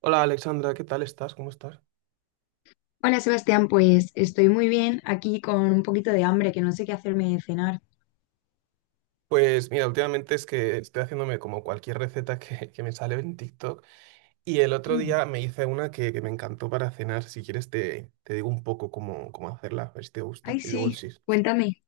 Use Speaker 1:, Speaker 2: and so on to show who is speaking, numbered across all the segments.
Speaker 1: Hola Alexandra, ¿qué tal estás? ¿Cómo estás?
Speaker 2: Hola Sebastián, pues estoy muy bien aquí con un poquito de hambre que no sé qué hacerme de cenar.
Speaker 1: Pues mira, últimamente es que estoy haciéndome como cualquier receta que me sale en TikTok y el otro
Speaker 2: Mm,
Speaker 1: día me hice una que me encantó para cenar. Si quieres te digo un poco cómo hacerla, a ver si te gusta
Speaker 2: Ay,
Speaker 1: y luego
Speaker 2: sí,
Speaker 1: sí.
Speaker 2: cuéntame.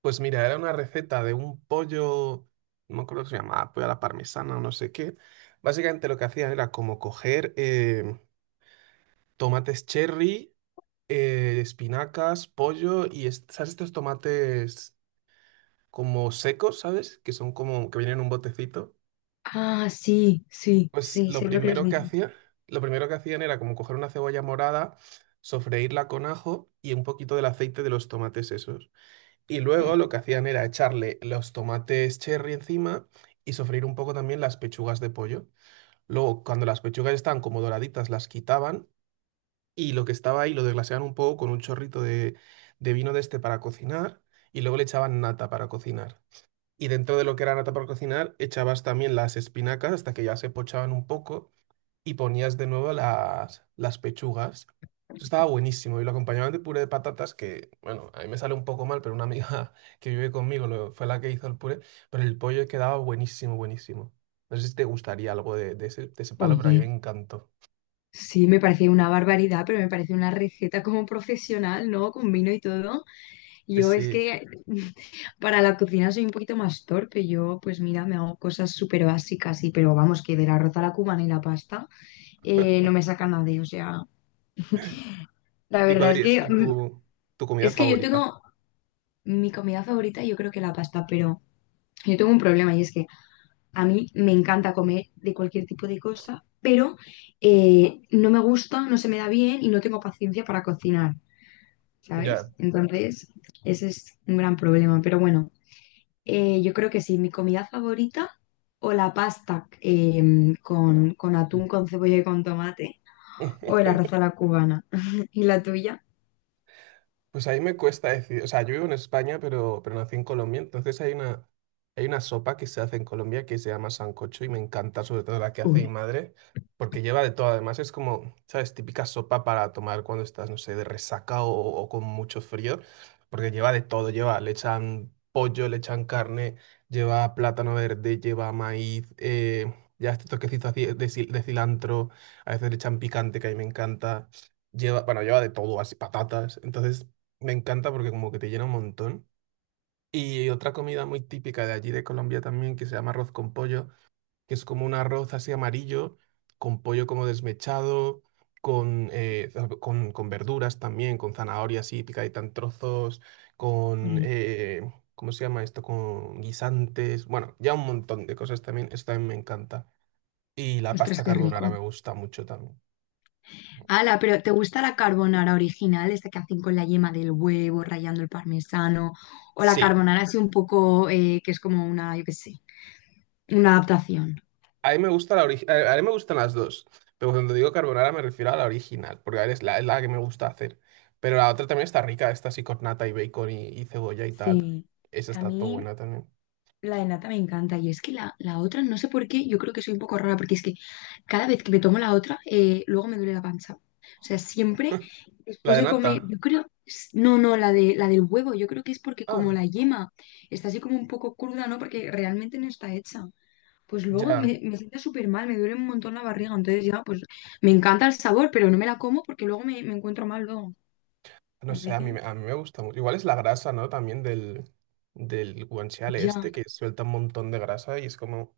Speaker 1: Pues mira, era una receta de un pollo, no me acuerdo que se llamaba, pollo a la parmesana o no sé qué. Básicamente lo que hacía era como coger tomates cherry, espinacas, pollo y ¿sabes estos tomates? Como secos, ¿sabes? Que son como que vienen en un botecito.
Speaker 2: Ah, sí, sí,
Speaker 1: Pues
Speaker 2: sí,
Speaker 1: lo
Speaker 2: sé lo que les
Speaker 1: primero que
Speaker 2: dices.
Speaker 1: hacía, lo primero que hacían era como coger una cebolla morada, sofreírla con ajo y un poquito del aceite de los tomates esos. Y luego lo que hacían era echarle los tomates cherry encima y sofreír un poco también las pechugas de pollo. Luego, cuando las pechugas estaban como doraditas, las quitaban y lo que estaba ahí lo desglaseaban un poco con un chorrito de vino de este para cocinar y luego le echaban nata para cocinar. Y dentro de lo que era nata para cocinar echabas también las espinacas hasta que ya se pochaban un poco y ponías de nuevo las pechugas. Eso estaba buenísimo y lo acompañaban de puré de patatas que, bueno, a mí me sale un poco mal, pero una amiga que vive conmigo fue la que hizo el puré, pero el pollo quedaba buenísimo, buenísimo. No sé si te gustaría algo de ese palo, pero a mí me
Speaker 2: Oye,
Speaker 1: encantó.
Speaker 2: sí, me parece una barbaridad, pero me parece una receta como profesional, ¿no? Con vino y todo.
Speaker 1: Sí,
Speaker 2: Yo es
Speaker 1: sí.
Speaker 2: que para la cocina soy un poquito más torpe. Yo, pues mira, me hago cosas súper básicas, y, pero vamos, que del arroz a la cubana y la pasta no me saca nadie. O sea, la
Speaker 1: ¿Y cuál
Speaker 2: verdad es
Speaker 1: dirías
Speaker 2: que
Speaker 1: que tu comida
Speaker 2: es que yo
Speaker 1: favorita?
Speaker 2: tengo Mi comida favorita yo creo que la pasta, pero yo tengo un problema y es que a mí me encanta comer de cualquier tipo de cosa, pero no me gusta, no se me da bien y no tengo paciencia para cocinar, ¿sabes?
Speaker 1: Ya.
Speaker 2: Entonces, ese es un gran problema, pero bueno, yo creo que sí, mi comida favorita o la pasta con, atún, con cebolla y con tomate, o el arroz a la cubana. ¿Y la tuya?
Speaker 1: Pues ahí me cuesta decir, o sea, yo vivo en España, pero nací en Colombia, entonces hay una sopa que se hace en Colombia que se llama sancocho y me encanta, sobre todo la que hace mi
Speaker 2: Uy,
Speaker 1: madre, porque lleva de todo, además es como, ¿sabes? Típica sopa para tomar cuando estás, no sé, de resaca o con mucho frío, porque lleva de todo, lleva, le echan pollo, le echan carne, lleva plátano verde, lleva maíz, ya este toquecito así de, de cilantro, a veces le echan picante que a mí me encanta, lleva, bueno, lleva de todo, así patatas, entonces... Me encanta porque como que te llena un montón. Y otra comida muy típica de allí de Colombia también, que se llama arroz con pollo, que es como un arroz así amarillo, con pollo como desmechado, con, con verduras también, con zanahoria así picadita en trozos, con,
Speaker 2: uy,
Speaker 1: ¿cómo se llama esto? Con guisantes, bueno, ya un montón de cosas también, eso también me encanta. Y la
Speaker 2: ostras,
Speaker 1: pasta
Speaker 2: qué
Speaker 1: carbonara
Speaker 2: rico.
Speaker 1: me gusta mucho también.
Speaker 2: Ala, pero ¿te gusta la carbonara original, esta que hacen con la yema del huevo, rallando el parmesano? O la
Speaker 1: Sí,
Speaker 2: carbonara así un poco, que es como una, yo qué sé, una adaptación.
Speaker 1: a mí me gusta la a mí me gustan las dos, pero cuando digo carbonara me refiero a la original, porque es es la que me gusta hacer. Pero la otra también está rica, esta así con nata y bacon y cebolla y tal.
Speaker 2: Sí,
Speaker 1: Esa
Speaker 2: a
Speaker 1: está todo
Speaker 2: mí
Speaker 1: buena también.
Speaker 2: La de nata me encanta y es que la otra, no sé por qué, yo creo que soy un poco rara porque es que cada vez que me tomo la otra, luego me duele la panza. O sea, siempre
Speaker 1: La
Speaker 2: después
Speaker 1: de
Speaker 2: de
Speaker 1: nata.
Speaker 2: comer, yo creo, no, no, la del huevo, yo creo que es porque como
Speaker 1: Ah,
Speaker 2: la yema está así como un poco cruda, ¿no? Porque realmente no está hecha. Pues luego
Speaker 1: ya.
Speaker 2: me sienta súper mal, me duele un montón la barriga. Entonces ya, pues me encanta el sabor, pero no me la como porque luego me encuentro mal luego.
Speaker 1: No sé,
Speaker 2: Así
Speaker 1: a mí,
Speaker 2: que
Speaker 1: a mí me gusta mucho. Igual es la grasa, ¿no? También del, del guanciale
Speaker 2: ya.
Speaker 1: este, que suelta un montón de grasa y es como,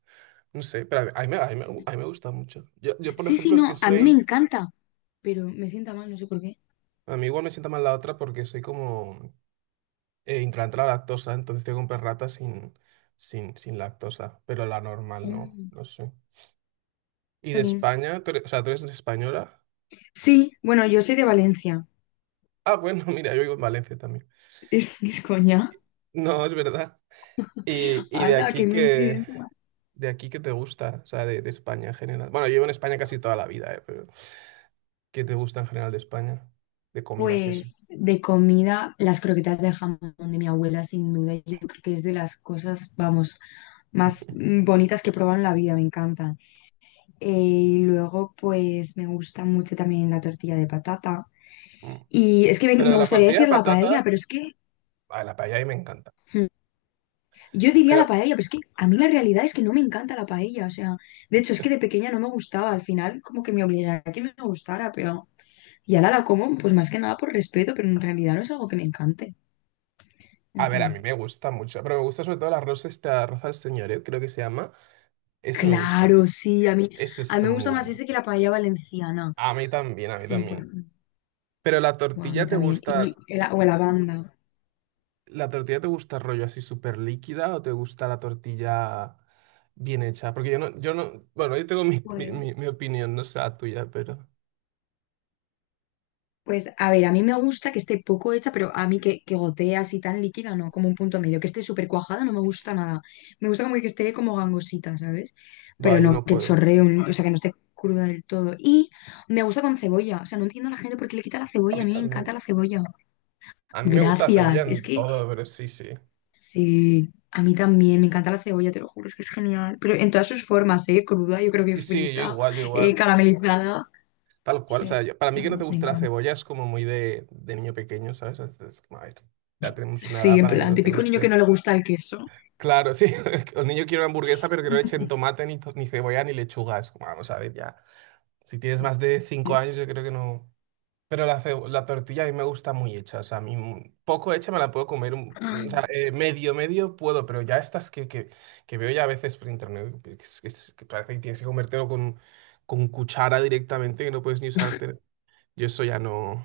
Speaker 1: no sé, pero a mí me gusta mucho. Yo, por
Speaker 2: Sí, sí,
Speaker 1: ejemplo, es que
Speaker 2: no, a mí me
Speaker 1: soy,
Speaker 2: encanta, pero me sienta mal, no sé por qué.
Speaker 1: a mí igual me sienta mal la otra porque soy como... intolerante a la lactosa, entonces tengo que comprar rata sin, sin lactosa, pero la normal no,
Speaker 2: Mm,
Speaker 1: no sé. ¿Y de
Speaker 2: jolín.
Speaker 1: España? O sea, ¿tú eres española?
Speaker 2: Sí, bueno, yo soy de Valencia.
Speaker 1: Ah, bueno, mira, yo vivo en Valencia también.
Speaker 2: Es coña.
Speaker 1: No, es verdad. Y
Speaker 2: ¡Hala, qué coincidencia!
Speaker 1: de aquí que te gusta, o sea, de España en general. Bueno, yo vivo en España casi toda la vida, pero ¿qué te gusta en general de España? De comidas y eso.
Speaker 2: Pues de comida, las croquetas de jamón de mi abuela, sin duda, yo creo que es de las cosas, vamos, más bonitas que he probado en la vida, me encantan. Y luego, pues me gusta mucho también la tortilla de patata.
Speaker 1: Mm.
Speaker 2: Y es que
Speaker 1: Pero
Speaker 2: me
Speaker 1: de la
Speaker 2: gustaría
Speaker 1: tortilla de
Speaker 2: decir la paella,
Speaker 1: patata,
Speaker 2: pero es que
Speaker 1: a la paella ahí me encanta.
Speaker 2: hmm, yo diría
Speaker 1: Pero,
Speaker 2: la paella, pero es que a mí la realidad es que no me encanta la paella. O sea, de hecho, es que de pequeña no me gustaba. Al final, como que me obligaba a que me gustara, pero y ahora la como, pues más que nada por respeto, pero en realidad no es algo que me encante. En
Speaker 1: a ver, a
Speaker 2: fin.
Speaker 1: mí me gusta mucho, pero me gusta sobre todo el arroz este, arroz al señoret, creo que se llama. Ese me gusta.
Speaker 2: Claro, sí,
Speaker 1: Esa
Speaker 2: a mí
Speaker 1: está
Speaker 2: me gusta
Speaker 1: muy
Speaker 2: más
Speaker 1: buena.
Speaker 2: ese que la paella valenciana.
Speaker 1: A mí también, a mí
Speaker 2: Cien por
Speaker 1: también.
Speaker 2: ciento.
Speaker 1: Pero la
Speaker 2: Guau, a
Speaker 1: tortilla
Speaker 2: mí
Speaker 1: te
Speaker 2: también.
Speaker 1: gusta,
Speaker 2: O la banda.
Speaker 1: ¿la tortilla te gusta rollo así súper líquida o te gusta la tortilla bien hecha? Porque yo no, yo no, bueno, yo tengo mi
Speaker 2: Pues.
Speaker 1: opinión, no sé la tuya, pero
Speaker 2: Pues a ver, a mí me gusta que esté poco hecha, pero a mí que gotea así tan líquida, no, como un punto medio, que esté súper cuajada, no me gusta nada. Me gusta como que esté como gangosita, ¿sabes?
Speaker 1: va,
Speaker 2: Pero
Speaker 1: yo
Speaker 2: no
Speaker 1: no
Speaker 2: que
Speaker 1: puedo.
Speaker 2: chorree, o sea, que no esté cruda del todo. Y me gusta con cebolla, o sea, no entiendo a la gente por qué le quita la
Speaker 1: A
Speaker 2: cebolla, a
Speaker 1: mí
Speaker 2: mí me encanta
Speaker 1: también.
Speaker 2: la cebolla.
Speaker 1: A mí me gusta la cebolla
Speaker 2: Gracias, es
Speaker 1: en
Speaker 2: que
Speaker 1: todo, pero sí, sí.
Speaker 2: sí, a mí también me encanta la cebolla, te lo juro, es que es genial. Pero en todas sus formas, ¿eh? Cruda, yo creo que
Speaker 1: Sí, sí, yo
Speaker 2: frita,
Speaker 1: igual, yo igual.
Speaker 2: caramelizada.
Speaker 1: Tal
Speaker 2: O
Speaker 1: cual. O
Speaker 2: sea,
Speaker 1: sea, para mí que no te
Speaker 2: me
Speaker 1: guste la
Speaker 2: encanta.
Speaker 1: cebolla es como muy de niño pequeño, ¿sabes? Es como, a ver, ya tenemos una
Speaker 2: Sí,
Speaker 1: edad
Speaker 2: en
Speaker 1: para que
Speaker 2: plan,
Speaker 1: no te
Speaker 2: típico niño
Speaker 1: guste.
Speaker 2: que no le gusta el queso.
Speaker 1: Claro, sí. El niño quiere una hamburguesa, pero que no le echen tomate, ni, ni cebolla, ni lechuga. Es como, vamos a ver, ya. Si tienes más de cinco
Speaker 2: Ya,
Speaker 1: años, yo creo que no. Pero la, la tortilla a mí me gusta muy hecha. O sea, a mí poco hecha me la puedo comer. O sea, medio, medio puedo, pero ya estas que veo ya a veces por internet, que, que parece que tienes que comértelo con cuchara directamente, que no puedes ni usarte. Yo eso ya no.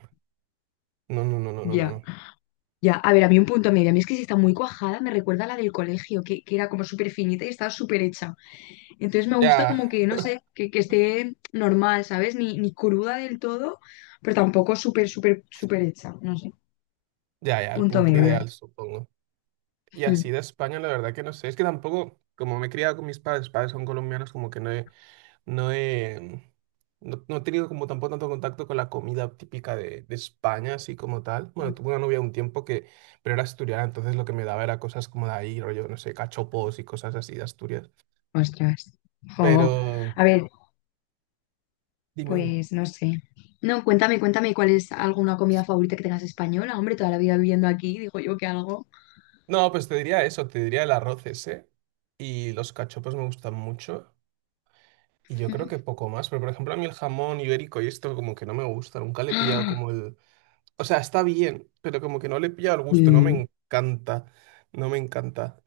Speaker 1: No, no, no, no, no, no.
Speaker 2: ya,
Speaker 1: No.
Speaker 2: ya. A ver, a mí un punto medio. A mí es que si está muy cuajada, me recuerda a la del colegio, que, era como súper finita y estaba súper hecha. Entonces me gusta
Speaker 1: Ya,
Speaker 2: como que, no sé, que, esté normal, ¿sabes? Ni, ni cruda del todo, pero tampoco súper, súper, súper hecha. No sé.
Speaker 1: ya, ya, el
Speaker 2: Punto
Speaker 1: punto
Speaker 2: medio.
Speaker 1: ideal, supongo. Y
Speaker 2: Mm.
Speaker 1: así de España, la verdad que no sé. Es que tampoco, como me he criado con mis padres, padres son colombianos, como que no he, no he, no, no he tenido como tampoco tanto contacto con la comida típica de España, así como tal. Bueno, tuve una novia un tiempo que, pero era asturiana, entonces lo que me daba era cosas como de ahí, rollo, no sé, cachopos y cosas así de Asturias.
Speaker 2: Ostras. Jo.
Speaker 1: Pero,
Speaker 2: A ver,
Speaker 1: dime, dime.
Speaker 2: pues no sé. No, cuéntame, cuéntame cuál es alguna comida favorita que tengas española. Hombre, toda la vida viviendo aquí, digo yo que algo.
Speaker 1: No, pues te diría eso, te diría el arroz ese. Y los cachopos me gustan mucho. Y yo creo que poco más. Pero, por ejemplo, a mí el jamón ibérico y esto como que no me gusta. Nunca le he pillado como el... O sea, está bien, pero como que no le he pillado el gusto, no me encanta, no me encanta.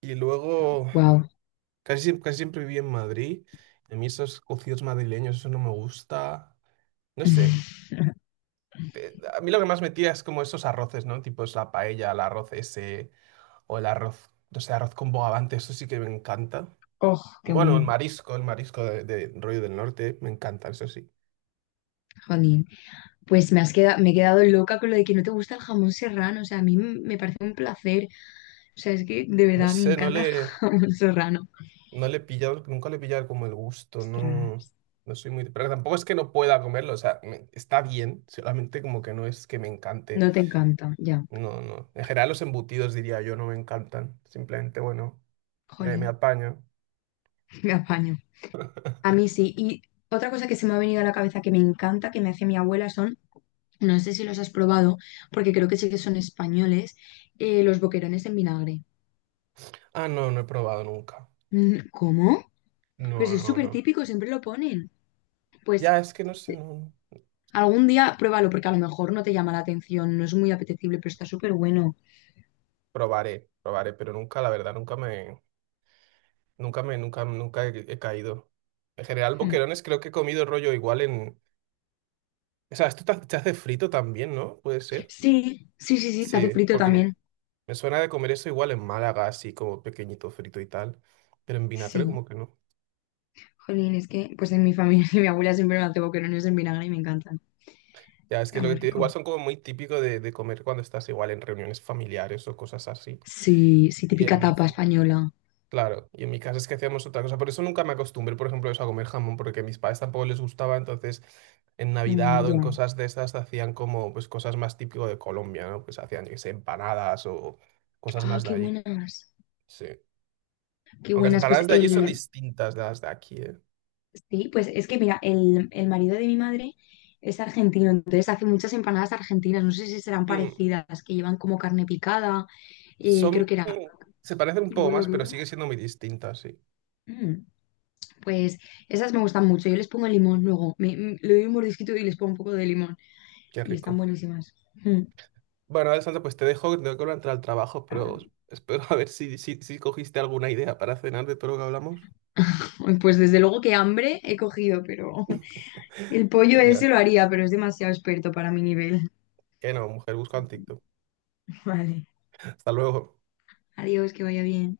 Speaker 1: Y luego,
Speaker 2: Wow.
Speaker 1: casi siempre viví en Madrid, y a mí esos cocidos madrileños, eso no me gusta, no sé. A mí lo que más me tira es como esos arroces, ¿no? Tipo es la paella, el arroz ese, o el arroz, no sé, arroz con bogavante, eso sí que me encanta.
Speaker 2: Oh, qué
Speaker 1: Bueno,
Speaker 2: bueno,
Speaker 1: el marisco de rollo del norte, me encanta, eso sí.
Speaker 2: jolín. Pues me has quedado, me he quedado loca con lo de que no te gusta el jamón serrano. O sea, a mí me parece un placer. O sea, es que de
Speaker 1: No
Speaker 2: verdad me
Speaker 1: sé, no
Speaker 2: encanta el
Speaker 1: le...
Speaker 2: jamón serrano.
Speaker 1: No le he pillado, nunca le he pillado como el gusto, no,
Speaker 2: Ostras,
Speaker 1: no soy muy... Pero tampoco es que no pueda comerlo, o sea, está bien, solamente como que no es que me encante.
Speaker 2: no te encanta, ya.
Speaker 1: No, no. En general los embutidos, diría yo, no me encantan. Simplemente, bueno, me
Speaker 2: Jolín,
Speaker 1: apaño.
Speaker 2: me apaño. A mí sí. Y otra cosa que se me ha venido a la cabeza que me encanta, que me hace mi abuela, son, no sé si los has probado, porque creo que sí que son españoles, los boquerones en vinagre.
Speaker 1: Ah, no, no he probado nunca.
Speaker 2: Mm, ¿cómo? Pero si
Speaker 1: No,
Speaker 2: es
Speaker 1: no,
Speaker 2: súper
Speaker 1: no.
Speaker 2: típico, siempre lo ponen. Pues.
Speaker 1: Ya, es que no sé, no. No.
Speaker 2: Algún día pruébalo porque a lo mejor no te llama la atención, no es muy apetecible, pero está súper bueno.
Speaker 1: Probaré, probaré, pero nunca, la verdad, nunca me... nunca, nunca he caído. En general,
Speaker 2: Mm.
Speaker 1: boquerones creo que he comido rollo igual en... O sea, esto se hace frito también, ¿no? Puede ser.
Speaker 2: Sí, sí, sí, sí, te hace
Speaker 1: Sí,
Speaker 2: frito
Speaker 1: porque
Speaker 2: también.
Speaker 1: me suena de comer eso igual en Málaga, así como pequeñito frito y tal, pero en vinagre
Speaker 2: Sí.
Speaker 1: como que no.
Speaker 2: Jolín, es que pues en mi familia mi abuela siempre me hace boquerones en vinagre y me encantan.
Speaker 1: Ya, es que es
Speaker 2: Está
Speaker 1: lo que
Speaker 2: muy
Speaker 1: te digo, igual
Speaker 2: rico.
Speaker 1: son como muy típico de comer cuando estás igual en reuniones familiares o cosas así.
Speaker 2: Sí, sí,
Speaker 1: Y en
Speaker 2: típica
Speaker 1: mi,
Speaker 2: tapa
Speaker 1: fa-
Speaker 2: española.
Speaker 1: claro, y en mi casa es que hacíamos otra cosa, por eso nunca me acostumbré, por ejemplo, eso a comer jamón, porque a mis padres tampoco les gustaba, entonces en Navidad
Speaker 2: Mm,
Speaker 1: o
Speaker 2: ya.
Speaker 1: en cosas de estas hacían como pues cosas más típico de Colombia, ¿no? Pues hacían, yo qué sé, empanadas o cosas
Speaker 2: Ah,
Speaker 1: más de
Speaker 2: qué
Speaker 1: allí.
Speaker 2: buenas.
Speaker 1: Sí.
Speaker 2: Qué
Speaker 1: Aunque las
Speaker 2: buenas. Pues
Speaker 1: empanadas de allí son
Speaker 2: el,
Speaker 1: distintas de las de aquí, ¿eh?
Speaker 2: sí, pues es que mira, el marido de mi madre es argentino, entonces hace muchas empanadas argentinas. No sé si serán
Speaker 1: Mm.
Speaker 2: parecidas, que llevan como carne picada,
Speaker 1: Son,
Speaker 2: creo que era
Speaker 1: se parecen un poco
Speaker 2: huevo
Speaker 1: más, pero
Speaker 2: duro.
Speaker 1: sigue siendo muy distintas, sí.
Speaker 2: Mm, pues esas me gustan mucho. Yo les pongo limón luego. Me, le doy un mordisquito y les pongo un poco de limón.
Speaker 1: Qué
Speaker 2: Y están
Speaker 1: rico.
Speaker 2: buenísimas. Mm.
Speaker 1: Bueno, Alessandra, pues te dejo, que tengo que entrar al trabajo, pero espero a ver si cogiste alguna idea para cenar de todo lo que hablamos.
Speaker 2: Ay, pues desde luego que hambre he cogido, pero el pollo ese
Speaker 1: Venga,
Speaker 2: lo haría, pero es demasiado experto para mi nivel.
Speaker 1: que no, mujer, busca en TikTok.
Speaker 2: Vale.
Speaker 1: Hasta luego.
Speaker 2: Adiós, que vaya bien.